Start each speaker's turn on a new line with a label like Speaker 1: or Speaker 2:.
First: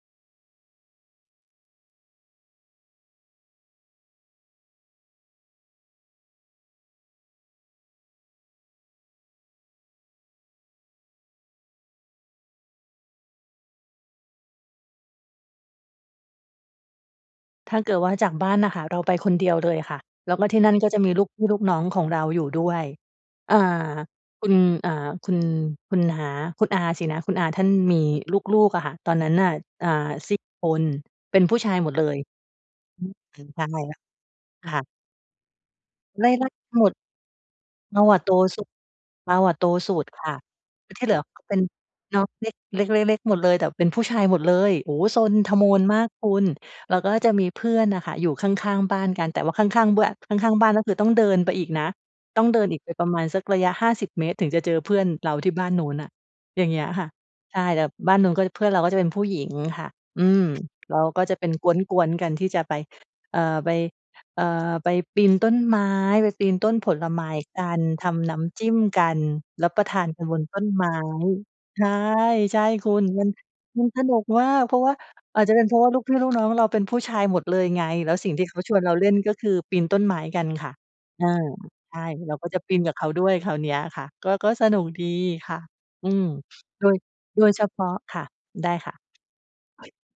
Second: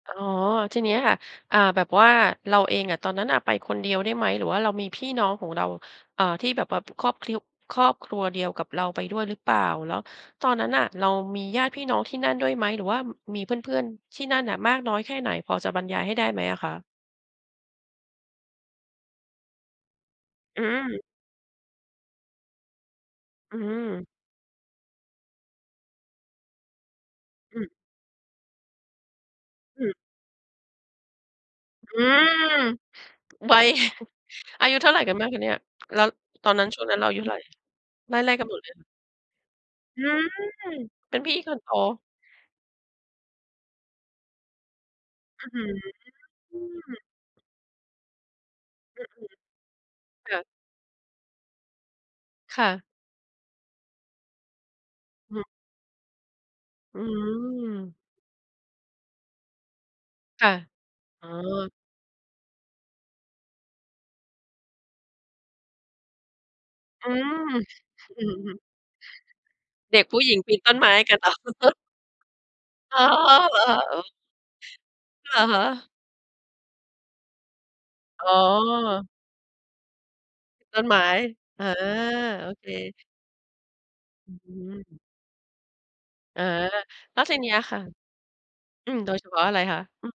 Speaker 1: อ๋อ ทีนี้ค่ะ อ่า แบบว่าเราเองอะตอนนั้นน่ะไปคนเดียวได้ไหม? หรือว่าเรามีพี่น้องของเรา เอ่อ ที่แบบ แบบครอบคริว ครอบครัวเดียวกับเราไปด้วยหรือเปล่า? แล้วตอนนั้นน่ะเรามีญาติพี่น้องที่นั่นด้วยไหม? หรือว่า ม มีเพื่อน ๆ ที่นั่นอะมากน้อยแค่ไหน พอจะบรรยายให้ได้ไหมอะคะ?
Speaker 2: ถ้าเกิดว่าจากบ้านน่ะค่ะ เราไปคนเดียวเลยค่ะ แล้วก็ท
Speaker 1: อ
Speaker 2: ี่
Speaker 1: ื
Speaker 2: นั่นก็จะ
Speaker 1: ม
Speaker 2: มีลูกพี่ลูกน้องของเราอยู่ด้วย อ
Speaker 1: อ
Speaker 2: ่
Speaker 1: ื
Speaker 2: า
Speaker 1: ม
Speaker 2: คุณ อ่า คุณ คุณน้า คุณอาสินะ คุณอา
Speaker 1: อ
Speaker 2: ท
Speaker 1: ื
Speaker 2: ่
Speaker 1: อ
Speaker 2: านมีลูก ๆ อะค่ะ ตอนนั้นน่ะ
Speaker 1: อ
Speaker 2: อ่า
Speaker 1: ือ
Speaker 2: 4 คน เป็นผู้ชายหม
Speaker 1: อ
Speaker 2: ด
Speaker 1: ื
Speaker 2: เลย
Speaker 1: ม
Speaker 2: อืม ถึง
Speaker 1: วั
Speaker 2: ตา
Speaker 1: ย
Speaker 2: อีกแล้ว
Speaker 1: อายุ
Speaker 2: ค่
Speaker 1: เ
Speaker 2: ะ
Speaker 1: ท่าไรกันบ้างคะเนี่ย? แล้ว
Speaker 2: ไล่ ๆ ก
Speaker 1: ตอนนั้น
Speaker 2: ัน
Speaker 1: ช่
Speaker 2: ห
Speaker 1: ว
Speaker 2: ม
Speaker 1: ง
Speaker 2: ด
Speaker 1: นั้นเราอายุเท่าไร?
Speaker 2: เรา
Speaker 1: ไ
Speaker 2: อะโ
Speaker 1: ล
Speaker 2: ต
Speaker 1: ่ ๆ กันหม
Speaker 2: ส
Speaker 1: ด
Speaker 2: ุ
Speaker 1: เล
Speaker 2: ด
Speaker 1: ยเหรอ?
Speaker 2: เราอะโตสุ
Speaker 1: อื
Speaker 2: ด
Speaker 1: ม
Speaker 2: ค่ะ ที่เ
Speaker 1: เ
Speaker 2: ห
Speaker 1: ป
Speaker 2: ลื
Speaker 1: ็น
Speaker 2: อ
Speaker 1: พี่
Speaker 2: ก็
Speaker 1: ค
Speaker 2: เป็
Speaker 1: น
Speaker 2: น
Speaker 1: โต
Speaker 2: น้องเล็ก เล็ก ๆ ๆ หมดเลย แต่เป็นผู้ชายหมดเลย โอ้โฮ ซน
Speaker 1: อือ
Speaker 2: ท
Speaker 1: ฮื
Speaker 2: โม
Speaker 1: อ
Speaker 2: นมากคุณ
Speaker 1: อื้
Speaker 2: แล้ว
Speaker 1: อ
Speaker 2: ก็จะมีเพื่อนอะค่ะ อยู่ข้าง ๆ บ
Speaker 1: อ
Speaker 2: ้
Speaker 1: ื
Speaker 2: า
Speaker 1: อ
Speaker 2: นกัน แต่ว่าข้าง ๆ เบื้อน
Speaker 1: ๆ ค่ะ
Speaker 2: ข้าง ๆ บ้านก็คือต้องเดินไปอีกนะ ต้องเ
Speaker 1: ค
Speaker 2: ดิ
Speaker 1: ่
Speaker 2: นอี
Speaker 1: ะ
Speaker 2: กไปประมาณสักระยะ 50 เมตรถึงจะเจอเพื่อนเร
Speaker 1: อ
Speaker 2: า
Speaker 1: ืม
Speaker 2: ที่บ้านนู้นน่ะ อย่างเงี้ย
Speaker 1: อื
Speaker 2: ค่ะ ใช่ แต่
Speaker 1: ม
Speaker 2: บ้านนู้น ก็เพื่อนเราก็จะเป็นผู้หญิงค่ะ อื
Speaker 1: ค
Speaker 2: ม
Speaker 1: ่ะ
Speaker 2: เราก็
Speaker 1: อ๋
Speaker 2: จะเป็นก
Speaker 1: อ
Speaker 2: ๊วน ๆ กันที่จะไป เอ่อ ไป เอ่อ ไปปีนต้นไม้ ไปปีนต้นผ
Speaker 1: อ
Speaker 2: ล
Speaker 1: ื
Speaker 2: ไม้
Speaker 1: ม
Speaker 2: กัน ท
Speaker 1: อื
Speaker 2: ำน
Speaker 1: อ
Speaker 2: ้
Speaker 1: ฮึ
Speaker 2: ำจิ้มกัน รับประท
Speaker 1: เด็
Speaker 2: า
Speaker 1: ก
Speaker 2: น
Speaker 1: ผู
Speaker 2: ก
Speaker 1: ้
Speaker 2: ัน
Speaker 1: หญ
Speaker 2: บ
Speaker 1: ิง
Speaker 2: น
Speaker 1: ปี
Speaker 2: ต
Speaker 1: น
Speaker 2: ้น
Speaker 1: ต้น
Speaker 2: ไ
Speaker 1: ไ
Speaker 2: ม
Speaker 1: ม
Speaker 2: ้
Speaker 1: ้กัน เหรอ?
Speaker 2: ใช่ ใช่คุ
Speaker 1: อ๋อ
Speaker 2: ณ มัน
Speaker 1: เหรอ?
Speaker 2: มัน
Speaker 1: โอ
Speaker 2: ส
Speaker 1: ้
Speaker 2: นุกมาก เพราะว่า
Speaker 1: อ
Speaker 2: อ
Speaker 1: ะ
Speaker 2: าจจะ
Speaker 1: ฮ
Speaker 2: เป็นเพรา
Speaker 1: ะ
Speaker 2: ะว่า ลูกพี่ลูกน้องเราเป็นผู้ชายหมดเลยไง แล้ว
Speaker 1: อ๋
Speaker 2: สิ่
Speaker 1: อ
Speaker 2: งที่เขาชวนเราเล่น ก็คือปีนต้นไม้กันค่ะ
Speaker 1: ต้นไม้
Speaker 2: อา
Speaker 1: เออ
Speaker 2: ใช่ เรา
Speaker 1: โ
Speaker 2: ก
Speaker 1: อ
Speaker 2: ็จะ
Speaker 1: เค
Speaker 2: ปีนกับเขาด้วยคราวเนี้ยค่ะ ก
Speaker 1: อ
Speaker 2: ็
Speaker 1: ือ
Speaker 2: ก
Speaker 1: ฮ
Speaker 2: ็สนุ
Speaker 1: ึ
Speaker 2: กดีค่ะ อืม
Speaker 1: เออ
Speaker 2: โดย
Speaker 1: แล้วที
Speaker 2: โด
Speaker 1: นี้
Speaker 2: ย
Speaker 1: อ
Speaker 2: เฉ
Speaker 1: ะค
Speaker 2: พ
Speaker 1: ่ะ
Speaker 2: าะ ค่ะ ได้
Speaker 1: อ
Speaker 2: ค
Speaker 1: ื
Speaker 2: ่
Speaker 1: ม โดย
Speaker 2: ะ
Speaker 1: เฉพาะอะไรคะ? อืม